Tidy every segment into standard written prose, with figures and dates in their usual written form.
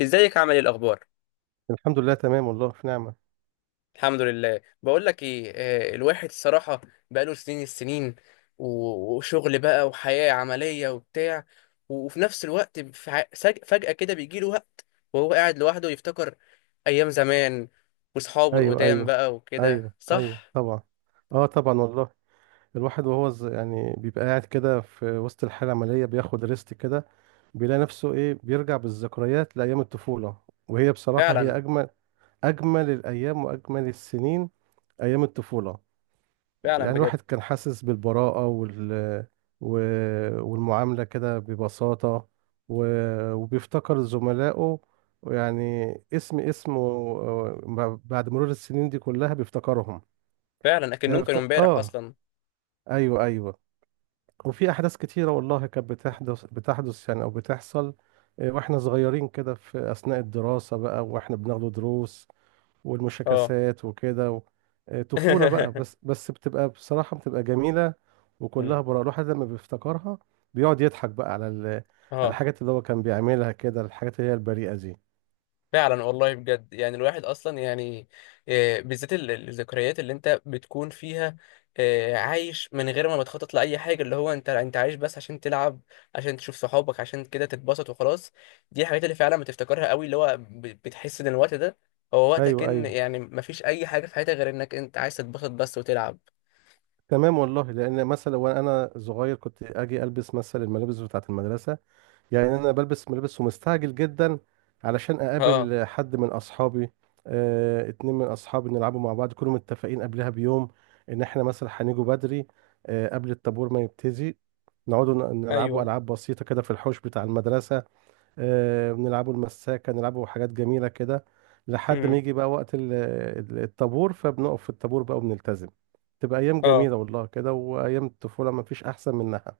ازيك؟ عامل ايه؟ الاخبار؟ الحمد لله تمام والله في نعمة. الحمد لله. بقول لك ايه، الواحد الصراحه بقاله سنين السنين وشغل بقى وحياه عمليه وبتاع. وفي نفس الوقت فجاه كده بيجي له وقت وهو قاعد لوحده يفتكر ايام زمان واصحابه ايوه القدام ايوه. بقى وكده، ايوه ايوه صح؟ طبعا. اه طبعا والله. الواحد وهو يعني بيبقى قاعد كده في وسط الحالة العملية بياخد ريست كده. بيلاقي نفسه ايه، بيرجع بالذكريات لأيام الطفولة. وهي بصراحة هي فعلا. أجمل الأيام وأجمل السنين، أيام الطفولة. فعلا يعني بجد. الواحد كان حاسس بالبراءة و... والمعاملة كده ببساطة، و... وبيفتكر زملائه. يعني اسمه، بعد مرور السنين دي كلها بيفتكرهم. فعلا يعني اكنهم كانوا بفت... امبارح اه اصلا. ايوه ايوه. وفي احداث كتيرة والله كانت بتحدث يعني او بتحصل. واحنا صغيرين كده، في اثناء الدراسة بقى واحنا بناخد دروس اه. والمشاكسات وكده طفولة بقى، بس بس بتبقى بصراحة بتبقى جميلة. وكلها براءة الواحد لما بيفتكرها، بيقعد يضحك بقى على اه الحاجات اللي هو كان بيعملها كده، الحاجات اللي هي البريئة دي. فعلا والله بجد، يعني الواحد اصلا يعني بالذات الذكريات اللي انت بتكون فيها، آه، عايش من غير ما بتخطط لاي حاجه، اللي هو انت عايش بس عشان تلعب، عشان تشوف صحابك، عشان كده تتبسط وخلاص. دي الحاجات اللي فعلا بتفتكرها قوي، اللي هو بتحس ان الوقت ده هو وقتك، ايوه ان ايوه. يعني مفيش اي حاجه في حياتك غير انك انت عايز تتبسط بس وتلعب. تمام والله، لان مثلا وانا صغير كنت اجي البس مثلا الملابس بتاعة المدرسة. يعني انا بلبس ملابس ومستعجل جدا، علشان اه. اقابل حد من اصحابي. اتنين من اصحابي نلعبوا مع بعض، كلهم متفقين قبلها بيوم ان احنا مثلا هنيجوا بدري، قبل الطابور ما يبتدي. نقعدوا نلعبوا ايوه. العاب بسيطه كده في الحوش بتاع المدرسه. بنلعبوا المساكه، نلعبوا حاجات جميله كده، لحد ما امم. يجي بقى وقت الطابور، فبنقف في الطابور بقى وبنلتزم. تبقى ايام اه جميله والله كده، وايام الطفوله ما فيش احسن منها.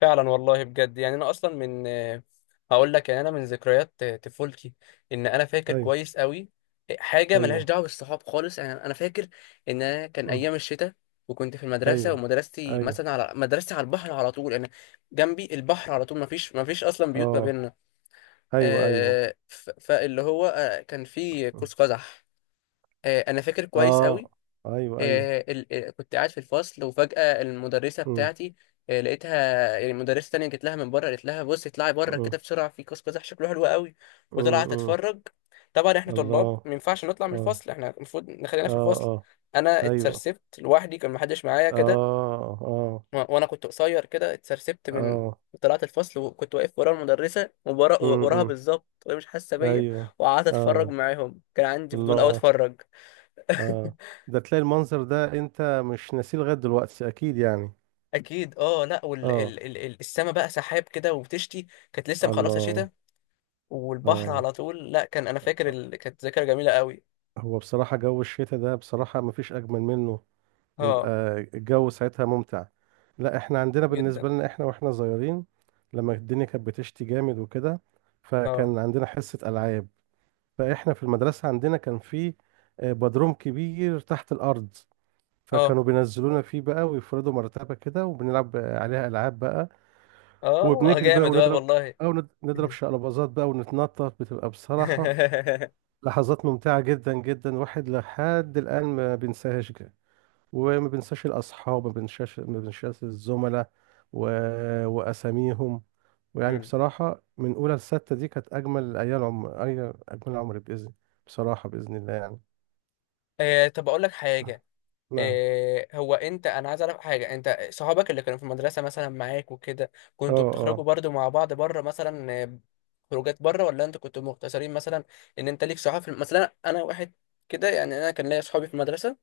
فعلا والله بجد، يعني انا اصلا من هقول لك، يعني انا من ذكريات طفولتي، ان انا فاكر ايوه كويس قوي حاجه ملهاش ايوه. دعوه بالصحاب خالص. يعني انا فاكر ان انا كان أمم، ايام الشتاء، وكنت في المدرسه، ايوه ومدرستي ايوه. مثلا على على البحر على طول. انا جنبي البحر على طول، ما فيش اصلا بيوت ما اه بيننا. ايوه ايوه. آه، فاللي هو آه، كان في قوس قزح. آه، انا فاكر كويس اه قوي. ايوه ايوه. آه، كنت قاعد في الفصل، وفجأة المدرسة امم. بتاعتي آه، لقيتها، يعني مدرسة تانية جت لها من بره قالت لها بصي اطلعي بره كده امم. بسرعة، في قوس قزح شكله حلو قوي. وطلعت إمم. تتفرج. طبعا احنا طلاب الله. ما ينفعش نطلع من اه الفصل، احنا المفروض نخلينا اه في الفصل. اه. انا ايوه. اتسرسبت لوحدي، كان محدش معايا كده. اه اه وانا كنت قصير كده، اتسرسبت من اه. طلعت الفصل وكنت واقف ورا المدرسة، وراها إمم. بالظبط وهي مش حاسة بيا. ايوه. وقعدت اتفرج اه. معاهم، كان عندي فضول اوي الله. اتفرج. اه. ده تلاقي المنظر ده انت مش ناسيه لغايه دلوقتي اكيد يعني؟ اكيد. اه، لا وال اه. ال ال ال- السما بقى سحاب كده وبتشتي، كانت لسه مخلصه الله. شتاء، والبحر اه. على طول. لا كان انا فاكر كانت ذاكره جميله قوي. هو بصراحه جو الشتاء ده بصراحه مفيش اجمل منه. اه بيبقى الجو ساعتها ممتع. لا احنا عندنا، جدا. بالنسبة لنا احنا واحنا صغيرين، لما الدنيا كانت بتشتي جامد وكده، اه. فكان عندنا حصة ألعاب. فاحنا في المدرسة عندنا كان في بدروم كبير تحت الأرض، اه. فكانوا بينزلونا فيه بقى، ويفردوا مرتبة كده وبنلعب عليها ألعاب بقى. اه وبنجري بقى جامد بقى ونضرب، والله. أو نضرب شقلباظات بقى ونتنطط، بتبقى بصراحة لحظات ممتعة جدا جدا، واحد لحد الآن ما بينساهاش. وما بنساش الأصحاب، ما بنساش، ما بنساش الزملاء و... وأساميهم. ويعني مم. بصراحة من أولى لستة دي كانت أجمل أيام عمر، أي أجمل عمر بإذن، بصراحة بإذن الله يعني. آه، طب اقول لك حاجه. نعم. إيه هو انت انا عايز اعرف حاجه، انت صحابك اللي كانوا في المدرسه مثلا معاك وكده، اه كنتوا بتخرجوا اه. برضو مع بعض بره مثلا آه، خروجات بره؟ ولا انتوا كنتوا مقتصرين مثلا ان انت ليك صحاب في مثلا انا واحد كده، يعني انا كان ليا صحابي في المدرسه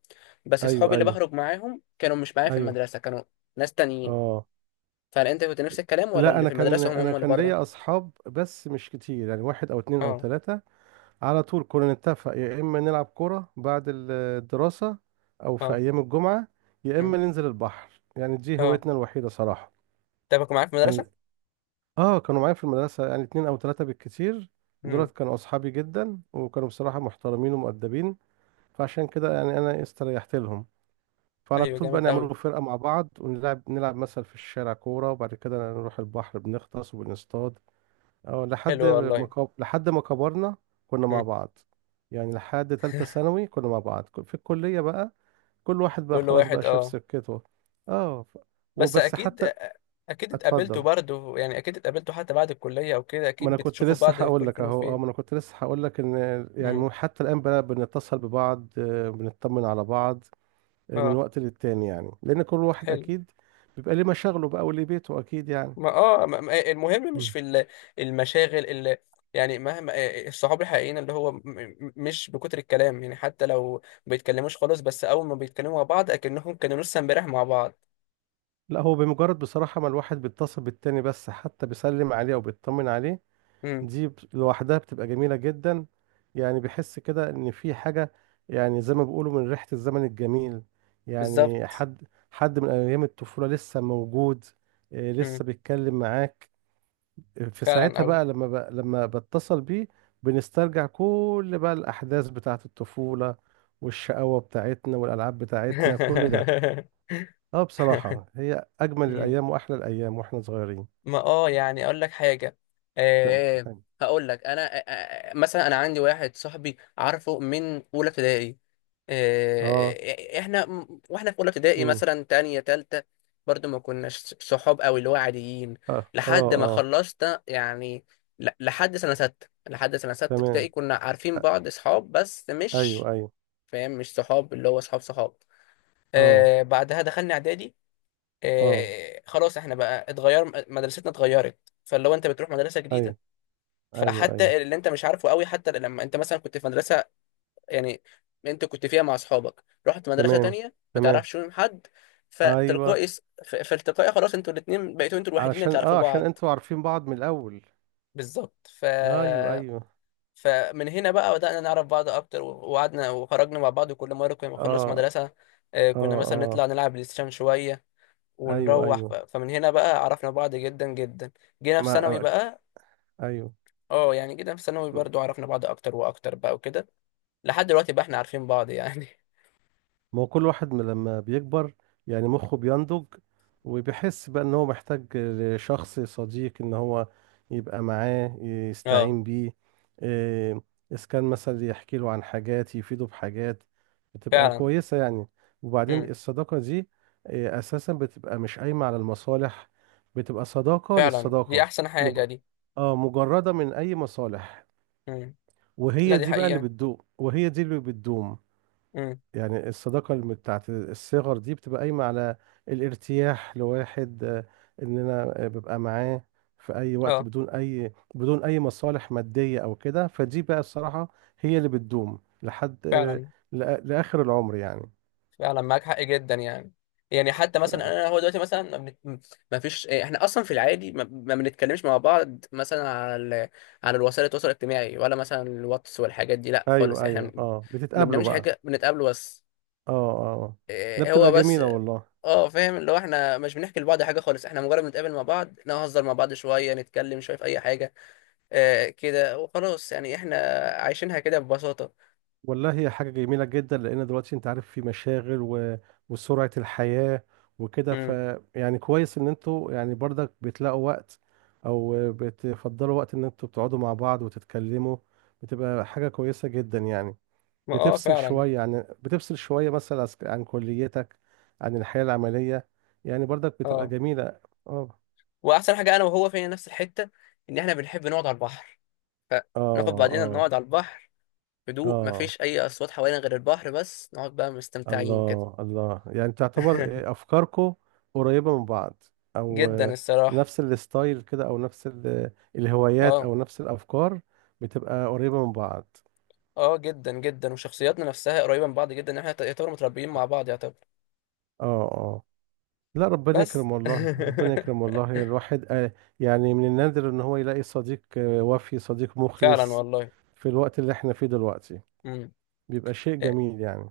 بس صحابي أيوه اللي أيوه بخرج معاهم كانوا مش معايا في أيوه المدرسه، كانوا ناس تانيين. اه. فهل انت كنت نفس الكلام ولا لا اللي أنا في كان المدرسه هم أنا هم اللي كان بره؟ ليا أصحاب بس مش كتير، يعني واحد أو اتنين أو اه. تلاتة. على طول كنا نتفق، يا إما نلعب كورة بعد الدراسة، أو في اه. أيام الجمعة، يا مم، إما ننزل البحر، يعني دي اه. هوايتنا الوحيدة صراحة. طب كنت معاك في يعني المدرسه؟ اه كانوا معايا في المدرسة، يعني اتنين او تلاتة بالكتير. امم. دولت كانوا اصحابي جدا، وكانوا بصراحة محترمين ومؤدبين، فعشان كده يعني انا استريحت لهم. فعلى ايوه طول بقى جامد قوي. نعملوا فرقة مع بعض، ونلعب مثلا في الشارع كورة، وبعد كده نروح البحر بنغطس وبنصطاد. اه حلو والله. لحد ما كبرنا، كنا مع مم. بعض. يعني لحد تالتة ثانوي كنا مع بعض، في الكلية بقى، كل واحد بقى كل خلاص واحد، بقى شاف اه. سكته. اه ف- بس وبس اكيد، حتى. اكيد اتقابلتوا اتفضل. برضه، يعني اكيد اتقابلتوا حتى بعد الكليه او كده، ما اكيد انا كنت بتشوفوا لسه بعض في هقول كل لك فين اهو اه ما انا وفين. كنت لسه هقول لك ان امم. يعني حتى الان بقى بنتصل ببعض، بنطمن على بعض من اه. وقت للتاني، يعني لان كل واحد حلو. اكيد بيبقى ليه مشاغله بقى وليه بيته اكيد يعني. ما اه، المهم مش مم. في المشاغل اللي، يعني مهما آه، الصحاب الحقيقيين اللي هو مش بكتر الكلام، يعني حتى لو ما بيتكلموش خالص بس اول ما بيتكلموا مع بعض اكنهم كانوا لسه امبارح مع بعض. لا هو بمجرد بصراحة ما الواحد بيتصل بالتاني بس، حتى بيسلم عليه او بيطمن عليه، امم. دي لوحدها بتبقى جميلة جدا. يعني بحس كده ان في حاجة، يعني زي ما بيقولوا من ريحة الزمن الجميل. يعني بالظبط. حد من ايام الطفولة لسه موجود، امم. لسه بيتكلم معاك في فعلا ساعتها قوي. بقى، لما بتصل بيه، بنسترجع كل بقى الاحداث بتاعة الطفولة، والشقاوة بتاعتنا والالعاب بتاعتنا كل ده. اه بصراحة هي اجمل الايام واحلى الايام واحنا صغيرين. ما اه، يعني اقول لك حاجه. أه، هقول لك انا أه، آه، مثلا انا عندي واحد صاحبي عارفه من اولى ابتدائي. اه. أه، احنا واحنا في اولى ابتدائي امم. مثلا تانية تالتة برضو ما كناش صحاب قوي، اللي هو عاديين. اه اه لحد ما اه. خلصنا، يعني لحد سنه سته ابتدائي تمام. كنا عارفين بعض صحاب بس مش ايوه ايوه. فاهم، مش صحاب اللي هو صحاب صحاب. اه أه، بعدها دخلنا اعدادي، اه. آه، خلاص احنا بقى اتغير، مدرستنا اتغيرت. فلو انت بتروح مدرسه ايوه جديده، ايوه ايوه. فحتى اللي انت مش عارفه قوي، حتى لما انت مثلا كنت في مدرسه، يعني انت كنت فيها مع اصحابك، رحت مدرسه تمام تانية ما تمام. تعرفش منهم حد، ايوه. فتلقائي فالتقائي خلاص انتوا الاثنين بقيتوا انتوا الوحيدين اللي علشان تعرفوا اه عشان بعض. انتوا عارفين بعض من الاول. بالظبط. ف، ايوه ايوه. فمن هنا بقى بدأنا نعرف بعض اكتر، وقعدنا وخرجنا مع بعض، وكل مره كنا بنخلص اه مدرسه آه، اه كنا مثلا نطلع اه. نلعب بلاي ستيشن شويه ايوه ونروح ايوه. فمن هنا بقى عرفنا بعض جدا جدا. جينا في ما ثانوي ما- بقى، ايوه. اه يعني جينا في ثانوي برضو عرفنا بعض اكتر واكتر بقى وكده، لحد دلوقتي بقى احنا عارفين بعض يعني. ما هو كل واحد من لما بيكبر يعني مخه بينضج، وبيحس بقى ان هو محتاج لشخص صديق، ان هو يبقى معاه اه يستعين بيه. إيه، اذا كان مثلا يحكي له عن حاجات، يفيده بحاجات بتبقى فعلا. كويسة يعني. وبعدين امم. الصداقة دي اساسا بتبقى مش قايمة على المصالح، بتبقى صداقة فعلا دي للصداقة. احسن مج... حاجة دي. اه مجردة من اي مصالح. امم. لا وهي دي دي بقى اللي حقيقة. بتدوم، وهي دي اللي بتدوم. امم. يعني الصداقة بتاعت الصغر دي بتبقى قايمة على الارتياح لواحد، ان انا ببقى معاه في اي وقت، اه بدون اي مصالح مادية او كده، فدي بقى الصراحة هي اللي بتدوم لحد فعلا. لاخر العمر يعني. فعلا معاك حق جدا يعني. يعني حتى مثلا آه، انا هو دلوقتي مثلا ما, بنت... ما فيش إيه، احنا اصلا في العادي ما بنتكلمش مع بعض مثلا على على الوسائل التواصل الاجتماعي ولا مثلا الواتس والحاجات دي، لا خالص. ايوه احنا ايوه، اه ما بتتقابلوا بنعملش بقى. حاجه، بنتقابل بس، اه اه آه. لا إيه هو بتبقى بس. جميلة والله. اه فاهم، اللي هو احنا مش بنحكي لبعض حاجه خالص، احنا مجرد بنتقابل مع بعض، نهزر مع بعض شويه، نتكلم شويه في اي حاجه، آه كده وخلاص يعني، احنا عايشينها كده ببساطه. والله هي حاجة جميلة جدا، لأن دلوقتي أنت عارف في مشاغل وسرعة الحياة وكده امم. يعني كويس إن أنتوا يعني برضك بتلاقوا وقت، أو بتفضلوا وقت إن أنتوا بتقعدوا مع بعض وتتكلموا، بتبقى حاجة كويسة جدا يعني. اه فعلا. بتفصل شوية مثلا عن كليتك، عن الحياة العملية، يعني برضك بتبقى اه، جميلة. اه. واحسن حاجه انا وهو فينا نفس الحته ان احنا بنحب نقعد على البحر، اه فناخد بعضنا اه نقعد على البحر، هدوء اه. مفيش اي اصوات حوالينا غير البحر بس، نقعد بقى مستمتعين كده. الله الله، يعني تعتبر افكاركو قريبة من بعض، او جدا الصراحه. نفس الستايل كده، او نفس الهوايات اه. او نفس الافكار، بتبقى قريبة من بعض. اه جدا جدا، وشخصياتنا نفسها قريبه من بعض جدا، ان احنا يعتبر متربيين مع بعض يعتبر. اه اه. لا ربنا بس يكرم والله، ربنا يكرم والله، الواحد يعني من النادر ان هو يلاقي صديق، وفي صديق فعلا مخلص والله. في الوقت اللي احنا فيه دلوقتي، امم. بيبقى شيء جميل يعني.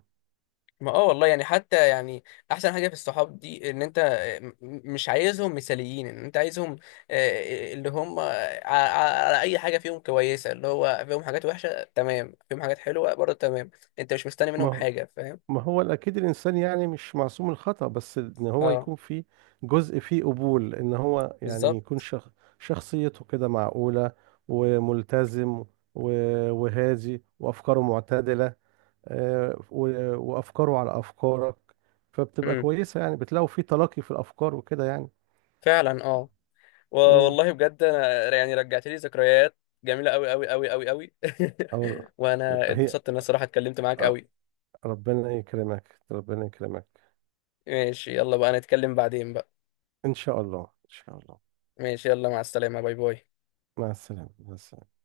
ما اه والله يعني، حتى يعني احسن حاجه في الصحاب دي ان انت م- مش عايزهم مثاليين، ان انت عايزهم آه، اللي هم على اي حاجه فيهم كويسه، اللي هو فيهم حاجات وحشه تمام، فيهم حاجات حلوه برضه تمام، انت مش مستني منهم ما حاجه، فاهم؟ ما هو اكيد الانسان يعني مش معصوم من الخطأ، بس ان هو اه. يكون في جزء فيه قبول، ان هو يعني بالظبط. يكون شخصيته كده معقولة، وملتزم، وهادي، وافكاره معتدلة، وافكاره على افكارك، فبتبقى امم. كويسة، يعني بتلاقوا في تلاقي في الافكار وكده يعني. فعلا. اه، مم. والله بجد انا يعني رجعت لي ذكريات جميله قوي قوي قوي قوي قوي. او. وانا هي. اتبسطت ان انا الصراحه اتكلمت معاك آه، قوي. ربنا يكرمك ربنا يكرمك. ماشي يلا بقى، نتكلم بعدين بقى. ان شاء الله ان شاء الله. ماشي يلا، مع السلامه، باي باي. مع السلامة مع السلامة.